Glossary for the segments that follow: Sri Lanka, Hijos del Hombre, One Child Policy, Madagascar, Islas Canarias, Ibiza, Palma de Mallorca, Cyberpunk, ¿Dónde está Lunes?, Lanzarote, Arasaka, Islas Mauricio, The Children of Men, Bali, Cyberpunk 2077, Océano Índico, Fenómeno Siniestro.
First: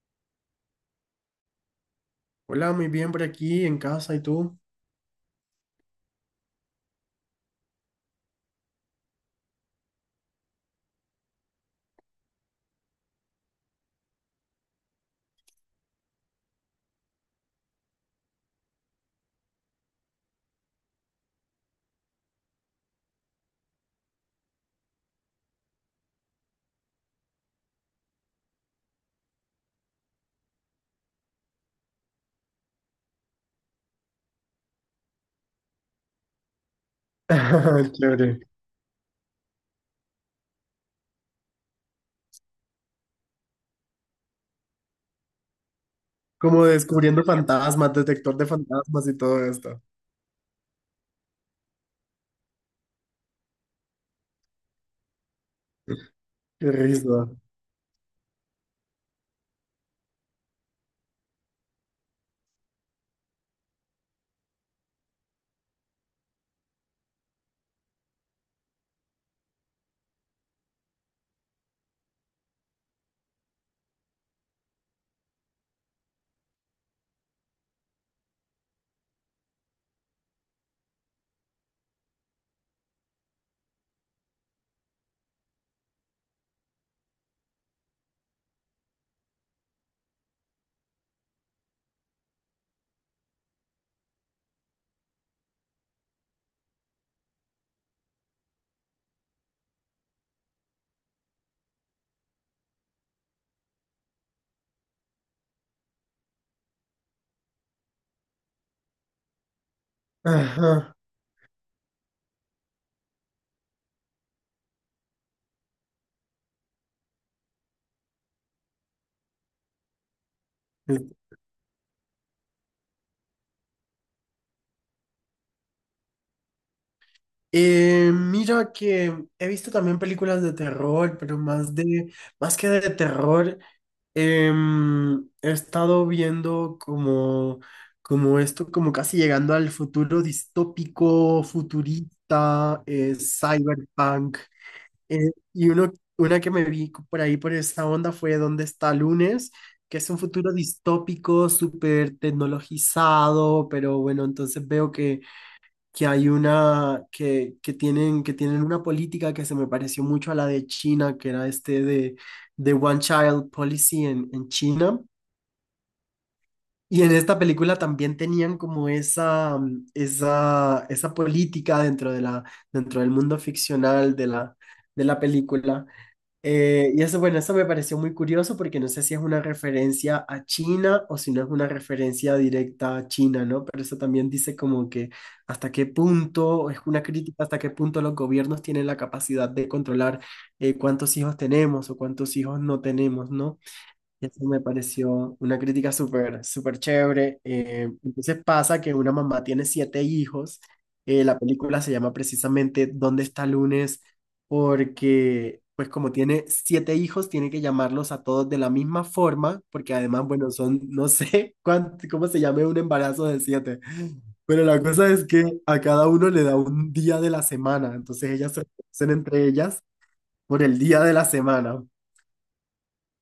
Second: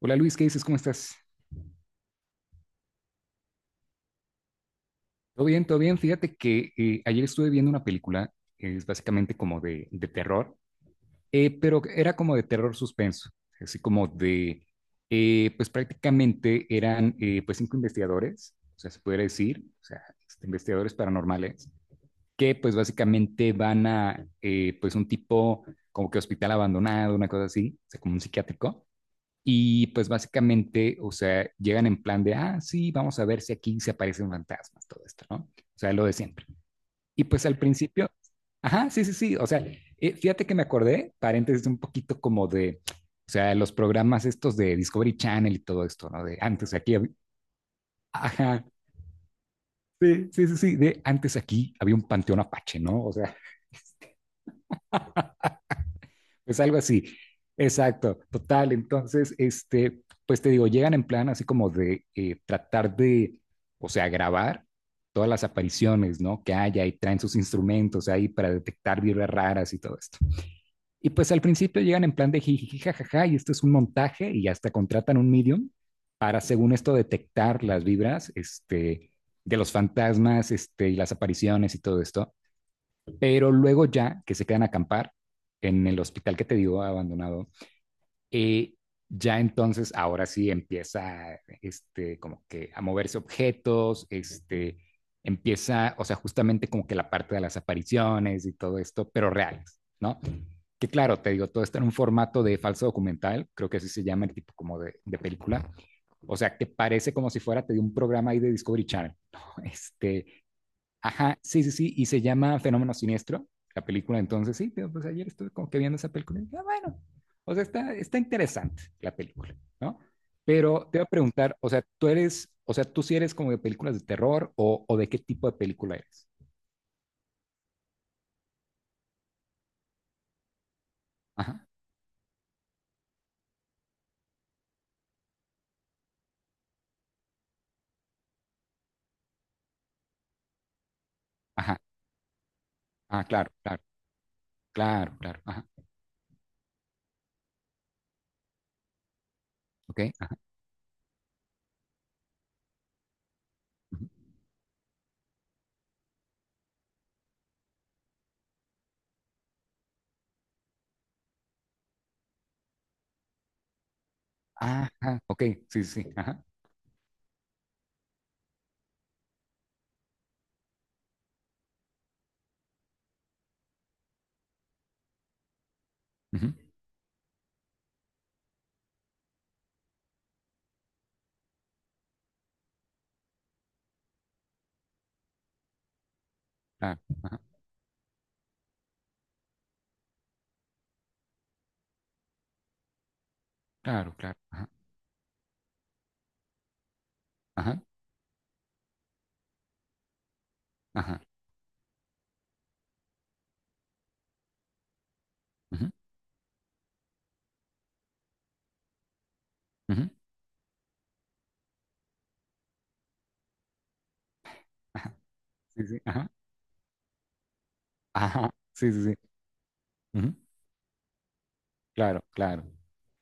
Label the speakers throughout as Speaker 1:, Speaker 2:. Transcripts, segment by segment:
Speaker 1: Hola Luis, ¿qué dices? ¿Cómo estás?
Speaker 2: Hola, muy bien por aquí en casa, ¿y tú?
Speaker 1: Todo bien, todo bien. Fíjate que ayer estuve viendo una película, es básicamente como de terror, pero era como de terror suspenso, así como de, pues prácticamente eran pues cinco investigadores, o sea, se podría decir, o sea, este, investigadores paranormales, que pues básicamente van a pues un tipo como que hospital abandonado, una cosa así, o sea, como un psiquiátrico. Y pues básicamente, o sea, llegan en plan de, ah, sí, vamos a ver si aquí se aparecen fantasmas, todo esto, ¿no? O sea, lo de siempre. Y pues al principio,
Speaker 2: Chévere.
Speaker 1: ajá, sí, sí, sí, o sea, fíjate que me acordé, paréntesis, un poquito como de, o sea, los programas estos de Discovery Channel y todo esto, ¿no? De
Speaker 2: Como
Speaker 1: antes aquí,
Speaker 2: descubriendo fantasmas, detector de
Speaker 1: ajá,
Speaker 2: fantasmas y todo esto.
Speaker 1: sí, sí, sí, sí, de antes aquí había un panteón apache, ¿no? O sea, es
Speaker 2: Qué
Speaker 1: algo así.
Speaker 2: risa.
Speaker 1: Exacto, total. Entonces, este, pues te digo, llegan en plan así como de tratar de, o sea, grabar todas las apariciones, ¿no? Que haya, y traen sus instrumentos ahí para detectar vibras raras y todo esto. Y pues al principio llegan en plan de jiji, jajaja, y esto es un montaje, y hasta contratan un medium para, según esto, detectar las vibras, este, de los fantasmas, este, y las apariciones y todo esto. Pero luego, ya que se quedan a acampar en el hospital que te digo abandonado, y ya entonces, ahora sí empieza, este, como que a moverse objetos, este, empieza, o sea, justamente como que la parte de las apariciones y todo esto, pero reales, ¿no? Que claro, te digo, todo está en un formato de falso documental, creo que así se llama el tipo como de película, o sea, que parece como si fuera, te digo, un programa ahí de Discovery Channel, ¿no? Este,
Speaker 2: Ajá.
Speaker 1: ajá, sí, sí, sí, y se llama Fenómeno Siniestro, la película. Entonces sí, pero pues ayer estuve como que viendo esa película y dije, ah, bueno, o sea, está interesante la película, ¿no? Pero te voy a preguntar, o sea, tú eres, o sea, tú sí eres como de películas de terror o de qué tipo de película eres.
Speaker 2: Mira que he visto también películas de terror, pero
Speaker 1: Ajá,
Speaker 2: más que de terror, he estado viendo como esto, como casi llegando al futuro distópico,
Speaker 1: ajá,
Speaker 2: futurista,
Speaker 1: ah, claro, claro,
Speaker 2: cyberpunk.
Speaker 1: claro,
Speaker 2: Eh,
Speaker 1: claro, ajá,
Speaker 2: y uno, una que me vi por ahí por esa onda fue ¿Dónde está Lunes? Que
Speaker 1: ok,
Speaker 2: es un
Speaker 1: ajá,
Speaker 2: futuro distópico, súper tecnologizado, pero
Speaker 1: ujú.
Speaker 2: bueno, entonces veo que hay una, que tienen una política que se me pareció mucho a la de China, que era este de One Child Policy en China.
Speaker 1: Ajá, ok, sí, sí, sí, ajá,
Speaker 2: Y en esta película también tenían como esa política dentro de dentro del mundo ficcional de de la película.
Speaker 1: ujú,
Speaker 2: Y eso, bueno, eso me pareció muy curioso porque no sé si es una referencia a China o si no es una referencia directa a China, ¿no? Pero eso también dice como que hasta qué punto, es
Speaker 1: claro,
Speaker 2: una
Speaker 1: ajá,
Speaker 2: crítica, hasta qué punto los gobiernos tienen la capacidad de controlar cuántos hijos tenemos o cuántos hijos no tenemos, ¿no?
Speaker 1: claro, claro,
Speaker 2: Eso me
Speaker 1: ajá,
Speaker 2: pareció una crítica súper, súper chévere.
Speaker 1: ajá,
Speaker 2: Entonces pasa que una mamá tiene siete hijos.
Speaker 1: ajá,
Speaker 2: La película se llama precisamente ¿Dónde está Lunes? Porque, pues
Speaker 1: ujú,
Speaker 2: como tiene siete hijos, tiene que llamarlos a todos de la misma forma, porque
Speaker 1: ujú,
Speaker 2: además, bueno, son, no sé cuánto, cómo se llame un embarazo de siete. Pero la cosa
Speaker 1: ajá,
Speaker 2: es que a
Speaker 1: sí, sí,
Speaker 2: cada
Speaker 1: ajá,
Speaker 2: uno le da un día de la semana, entonces
Speaker 1: ajá,
Speaker 2: ellas se
Speaker 1: sí, sí,
Speaker 2: reconocen
Speaker 1: sí,
Speaker 2: entre ellas
Speaker 1: ujú,
Speaker 2: por el día de la semana
Speaker 1: claro, claro.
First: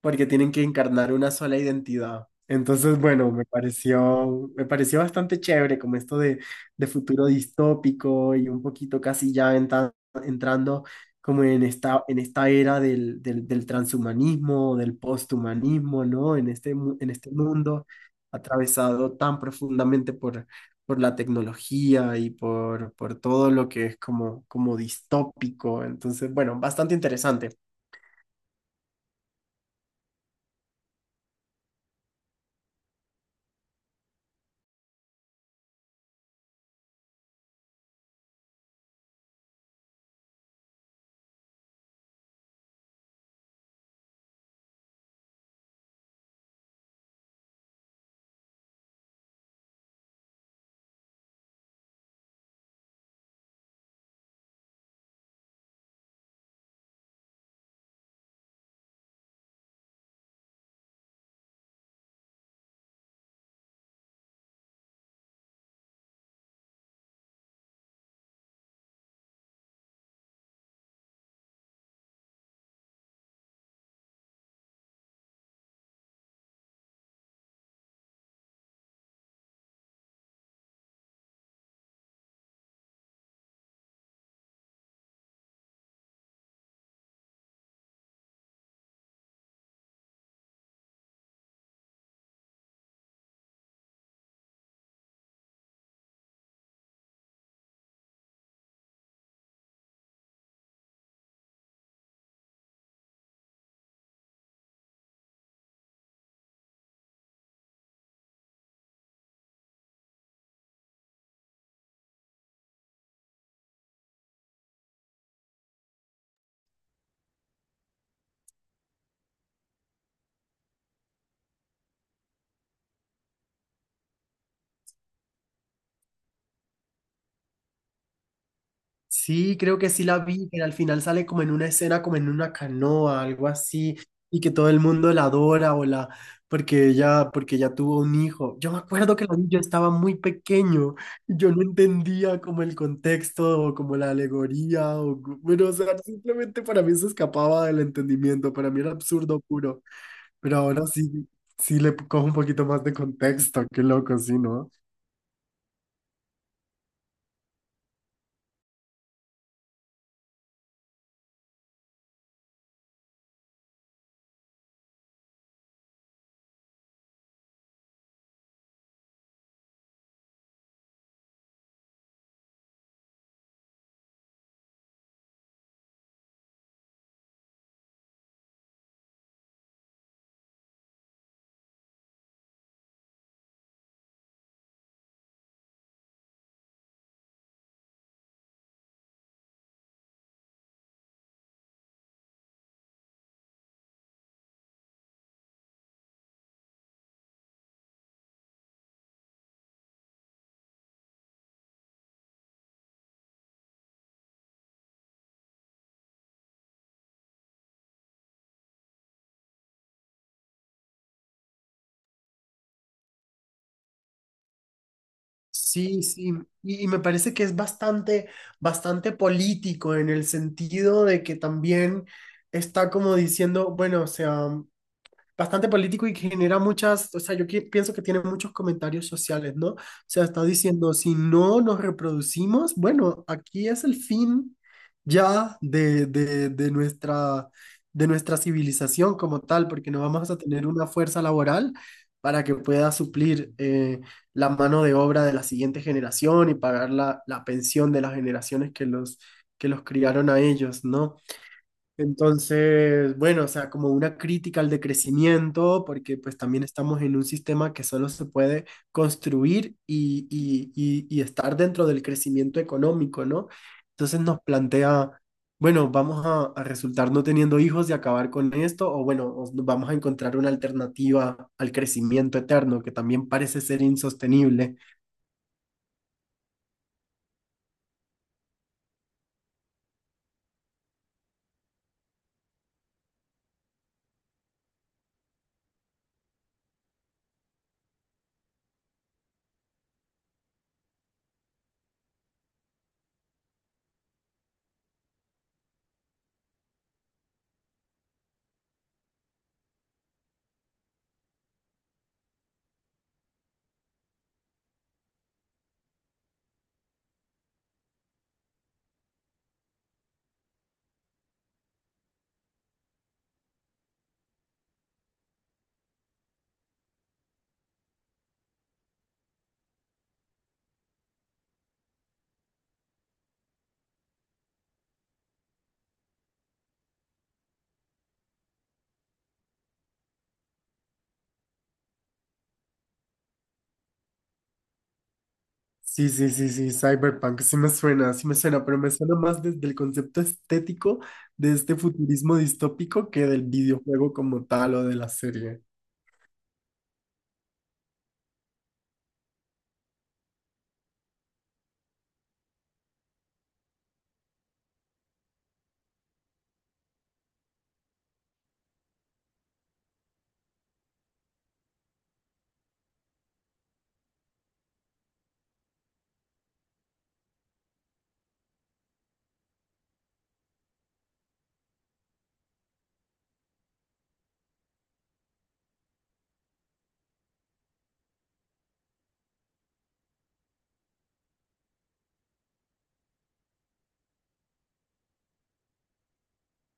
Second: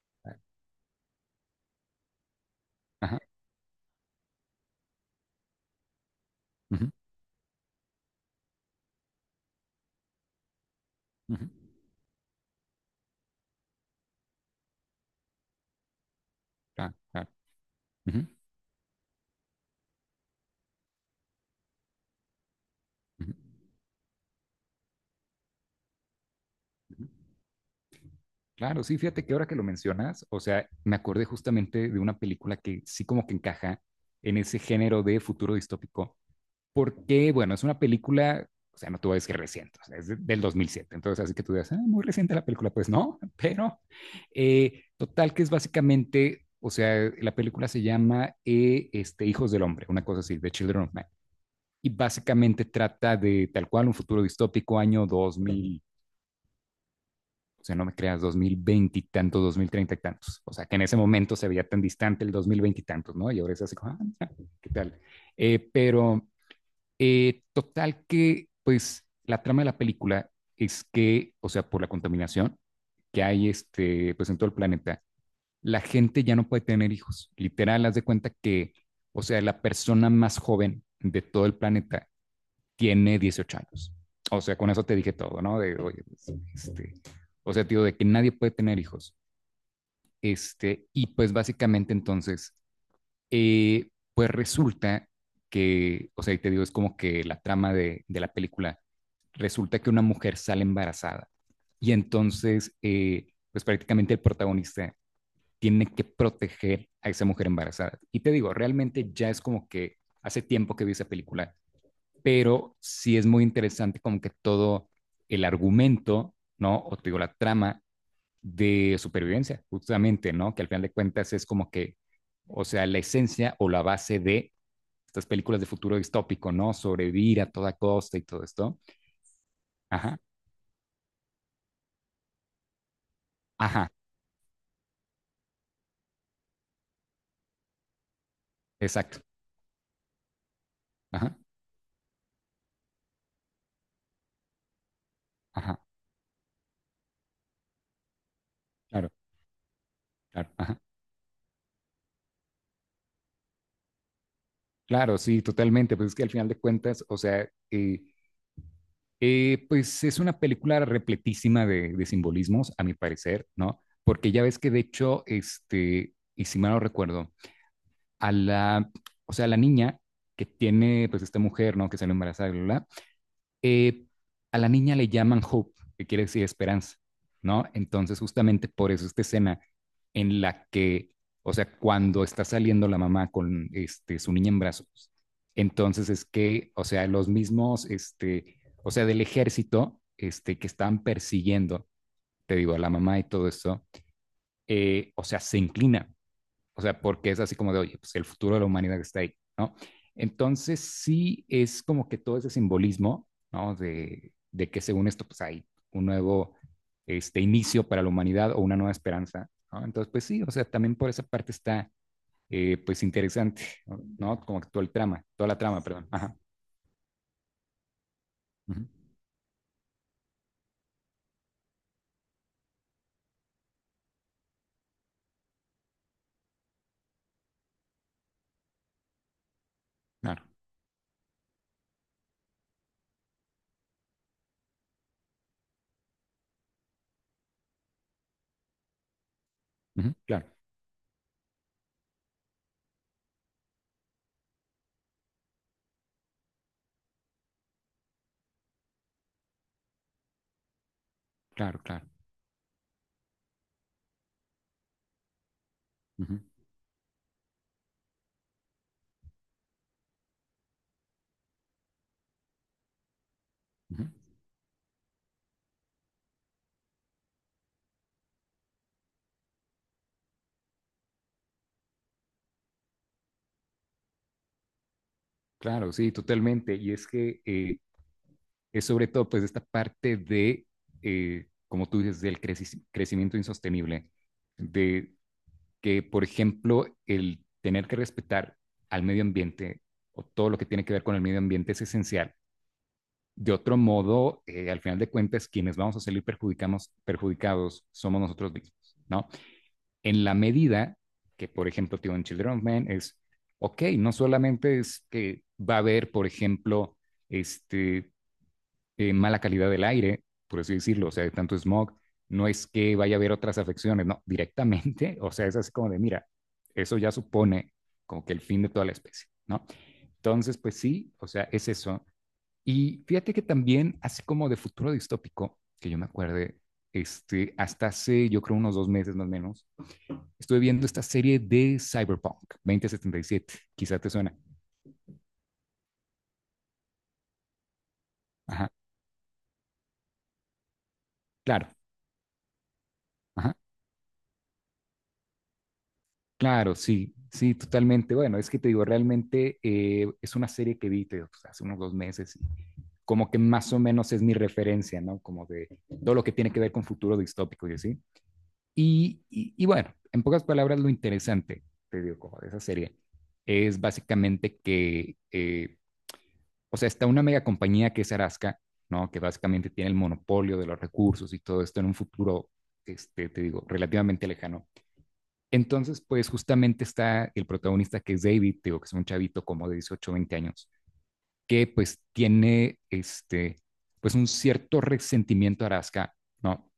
Speaker 2: porque
Speaker 1: Claro.
Speaker 2: tienen que encarnar una sola identidad. Entonces,
Speaker 1: Ajá.
Speaker 2: bueno, me pareció bastante chévere como esto de
Speaker 1: Ujú,
Speaker 2: futuro distópico y un poquito casi ya entrando como
Speaker 1: ujú,
Speaker 2: en esta era del transhumanismo, del posthumanismo, ¿no? En este,
Speaker 1: claro,
Speaker 2: en
Speaker 1: claro.
Speaker 2: este mundo
Speaker 1: Ujú,
Speaker 2: atravesado tan profundamente por la tecnología por
Speaker 1: ujú,
Speaker 2: todo lo que es como, como distópico. Entonces, bueno, bastante
Speaker 1: ujú.
Speaker 2: interesante.
Speaker 1: Claro, sí, fíjate que ahora que lo mencionas, o sea, me acordé justamente de una película que sí como que encaja en ese género de futuro distópico, porque, bueno, es una película, o sea, no te voy a decir reciente, o sea, es del 2007. Entonces, así que tú digas, "Ah, muy reciente la película", pues no, pero total que es básicamente, o sea, la película se llama este, Hijos del Hombre, una cosa así, The Children of Man. Y básicamente trata de tal cual un futuro distópico, año 2000, o sea, no me creas, 2020 y tantos, 2030 y tantos. O sea, que en ese momento se veía tan distante el 2020 y tantos, ¿no? Y ahora es así, como, ah, ¿qué tal? Pero total que, pues, la trama de la película es que, o sea, por la contaminación que hay, este, pues, en todo el planeta, la gente ya no puede tener hijos. Literal, haz de cuenta que, o sea, la persona más joven de todo el planeta tiene 18 años. O sea, con eso te dije todo, ¿no? De, oye, pues, este, o sea, tío, de que nadie puede tener hijos. Este, y pues básicamente entonces, eh, pues resulta que, o sea, y te digo, es como que la trama de, la película, resulta que una mujer sale embarazada, y entonces, pues prácticamente el protagonista tiene que proteger a esa mujer embarazada. Y te digo, realmente ya es como que hace tiempo que vi esa película, pero sí es muy interesante como que todo el argumento, ¿no? O te digo, la trama de supervivencia, justamente, ¿no? Que al final de cuentas es como que, o sea, la esencia o la base de estas películas de futuro distópico, ¿no? Sobrevivir a toda costa y todo esto.
Speaker 2: Sí, creo que sí
Speaker 1: Ajá,
Speaker 2: la vi, que al final sale como en una escena, como en una canoa, algo
Speaker 1: ajá,
Speaker 2: así, y que todo el mundo la adora o la, porque ella tuvo un hijo. Yo me acuerdo
Speaker 1: exacto.
Speaker 2: que la vi, yo estaba muy pequeño,
Speaker 1: Ajá,
Speaker 2: y yo no entendía como el contexto o como la alegoría, o, bueno, o
Speaker 1: ajá,
Speaker 2: sea, simplemente para mí se escapaba del entendimiento, para mí era
Speaker 1: claro,
Speaker 2: absurdo puro,
Speaker 1: claro,
Speaker 2: pero
Speaker 1: ajá.
Speaker 2: ahora sí, sí le cojo un poquito más de contexto, qué loco, sí, ¿no?
Speaker 1: Claro, sí, totalmente. Pues es que al final de cuentas, o sea, pues es una película repletísima de, simbolismos, a mi parecer, ¿no? Porque ya ves que de hecho, este, y si mal no recuerdo, a la, o sea, a la niña que tiene, pues, esta mujer, ¿no? Que sale embarazada, bla, bla, bla, eh, a la niña le llaman Hope, que quiere decir esperanza, ¿no? Entonces, justamente por eso esta escena en la que, o sea, cuando está saliendo la mamá con, este, su niña en brazos, entonces es que, o sea, los mismos, este, o sea, del ejército, este, que están persiguiendo, te digo, a la mamá y todo eso, o sea, se inclina, o sea, porque es así como de, oye, pues el futuro de la humanidad está ahí, ¿no? Entonces sí es como que todo ese simbolismo, ¿no? De que según esto, pues hay un nuevo, este, inicio para la humanidad o una nueva esperanza, ¿no? Entonces, pues sí, o sea, también por esa parte está, pues, interesante, ¿no? Como que todo el trama, toda la trama,
Speaker 2: Sí,
Speaker 1: perdón.
Speaker 2: sí,
Speaker 1: Ajá.
Speaker 2: y me parece que es bastante,
Speaker 1: Ujú.
Speaker 2: bastante político en el sentido de que también está como diciendo, bueno, o sea, bastante político y que genera muchas, o sea, pienso que tiene muchos comentarios sociales, ¿no? O sea, está
Speaker 1: Claro,
Speaker 2: diciendo, si no nos reproducimos, bueno, aquí es el fin ya de nuestra civilización como tal, porque no
Speaker 1: ujú,
Speaker 2: vamos a
Speaker 1: claro,
Speaker 2: tener una fuerza laboral para que pueda suplir la mano de obra de la siguiente generación y pagar la pensión de las generaciones que los criaron a ellos, ¿no?
Speaker 1: claro, claro.
Speaker 2: Entonces, bueno, o sea, como una crítica al decrecimiento, porque pues
Speaker 1: Ujú.
Speaker 2: también estamos en un sistema que solo se puede construir y estar dentro del crecimiento económico, ¿no?
Speaker 1: Ujú.
Speaker 2: Entonces nos plantea, bueno, vamos a resultar no teniendo hijos y acabar con esto, o bueno, o nos vamos a encontrar una alternativa al crecimiento eterno, que también parece ser insostenible.
Speaker 1: Claro, sí, totalmente. Y es que, es sobre todo pues esta parte de, como tú dices, del crecimiento insostenible, de que, por ejemplo, el tener que respetar al medio ambiente o todo lo que tiene que ver con el medio ambiente es esencial. De otro modo, al final de cuentas, quienes vamos a salir perjudicados somos nosotros mismos, ¿no? En la medida que, por ejemplo, tío, en Children of Men es, ok, no solamente es que va a haber, por ejemplo, este, mala calidad del aire, por así decirlo, o sea, de tanto smog, no es que vaya a haber otras afecciones, no, directamente, o sea, es así como de, mira, eso ya supone como que el fin de toda la especie, ¿no? Entonces, pues sí, o sea, es eso. Y fíjate que también, así como de futuro distópico, que yo me acuerde, este, hasta hace, yo creo, unos 2 meses más o menos, estuve viendo esta serie de Cyberpunk 2077, quizá te suena.
Speaker 2: Sí, sí, Cyberpunk, sí me suena,
Speaker 1: Ajá,
Speaker 2: pero me suena más desde el concepto estético de
Speaker 1: claro,
Speaker 2: este futurismo distópico que del
Speaker 1: ajá.
Speaker 2: videojuego como tal o de la serie.
Speaker 1: Claro, sí, sí, totalmente. Bueno, es que te digo, realmente es una serie que vi, te digo, pues, hace unos 2 meses, y como que más o menos es mi referencia, ¿no? Como de todo lo que tiene que ver con futuro distópico y así. Y bueno, en pocas palabras, lo interesante, te digo, como de esa serie, es básicamente que, o sea, está una mega compañía que es Arasca, ¿no? Que básicamente tiene el monopolio de los recursos y todo esto en un futuro, este, te digo, relativamente lejano. Entonces, pues, justamente está el protagonista, que es David, digo, que es un chavito como de 18 20 años, que pues tiene, este, pues un cierto resentimiento a Araska, ¿no?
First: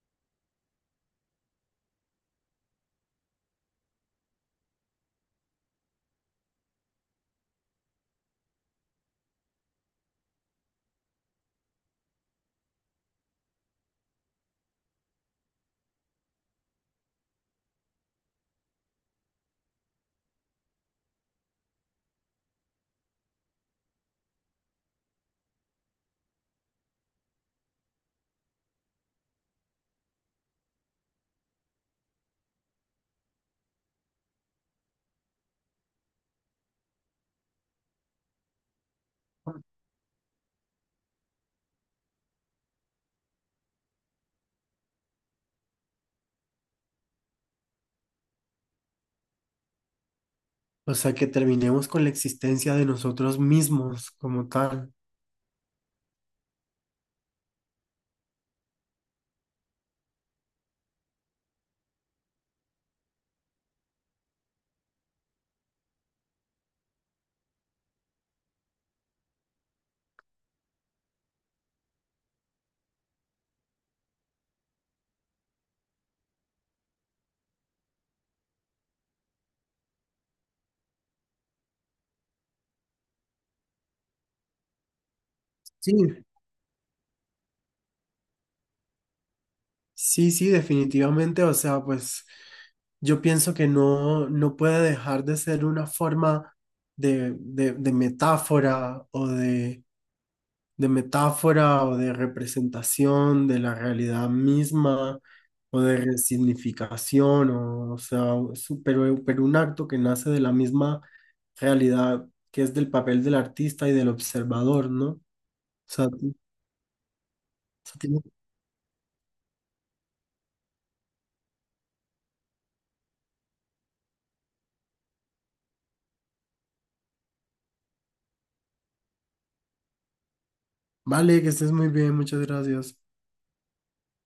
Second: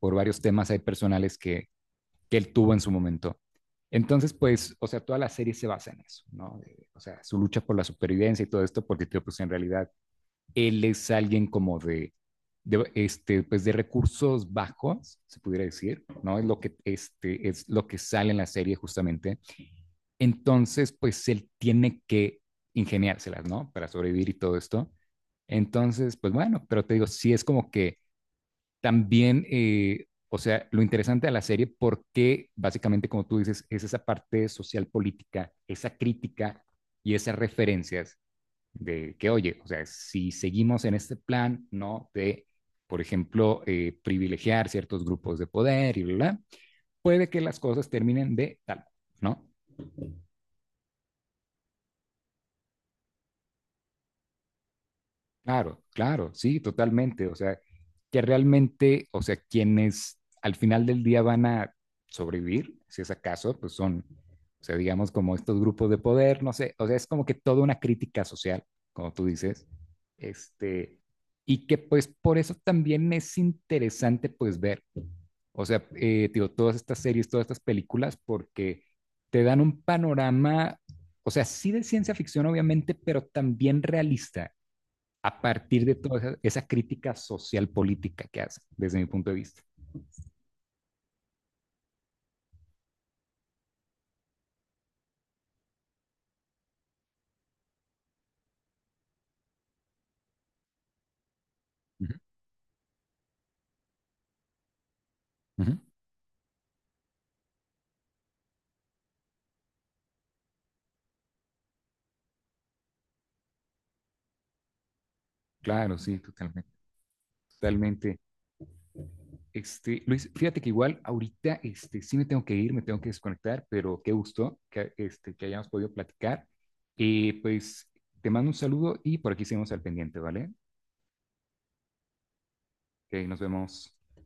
Speaker 1: Por varios temas ahí personales que, él tuvo en su momento. Entonces, pues, o sea, toda la serie se basa en eso, ¿no? De, o sea, su lucha por la supervivencia y todo esto, porque, pues, en realidad, él es alguien como de, este, pues, de recursos bajos, se pudiera decir, ¿no? Es lo que, este, es lo que sale en la serie justamente. Entonces, pues él tiene que ingeniárselas, ¿no? Para sobrevivir y todo esto. Entonces, pues bueno, pero te digo, sí es como que también, o sea, lo interesante de la serie, porque básicamente, como tú dices, es esa parte social política, esa crítica y esas referencias de que, oye, o sea, si seguimos en este plan, ¿no? De, por ejemplo, privilegiar ciertos grupos de poder y bla, bla, puede que las cosas terminen de tal, ¿no?
Speaker 2: O sea, que terminemos con la existencia de nosotros mismos como tal.
Speaker 1: Claro, claro, sí, totalmente. O sea, que realmente, o sea, quienes al final del día van a sobrevivir, si es acaso, pues son, o sea, digamos como estos grupos de poder, no sé, o sea, es como que toda una crítica social, como tú dices, este, y que pues por eso también es interesante pues ver, o sea, digo, todas estas series, todas estas películas, porque te dan un panorama, o sea, sí de ciencia ficción, obviamente, pero también realista a partir
Speaker 2: Sí,
Speaker 1: de toda esa crítica social política que hace, desde mi punto de vista.
Speaker 2: sí, sí, definitivamente, o sea, pues yo pienso que no, no puede dejar de ser una forma de, de metáfora o de metáfora o de
Speaker 1: Ujú,
Speaker 2: representación de la realidad misma
Speaker 1: ujú.
Speaker 2: o de resignificación, o sea, pero un acto que nace de la misma realidad que es del papel del artista y del observador, ¿no? O
Speaker 1: Claro,
Speaker 2: sea,
Speaker 1: sí, totalmente, totalmente.
Speaker 2: tiene-
Speaker 1: Este, Luis, fíjate que igual ahorita, este, sí me tengo que ir, me tengo que desconectar, pero qué gusto que, este, que hayamos podido platicar. Y pues te mando un saludo y por aquí seguimos al pendiente, ¿vale?
Speaker 2: vale, que estés muy bien, muchas gracias.
Speaker 1: Ok, nos vemos.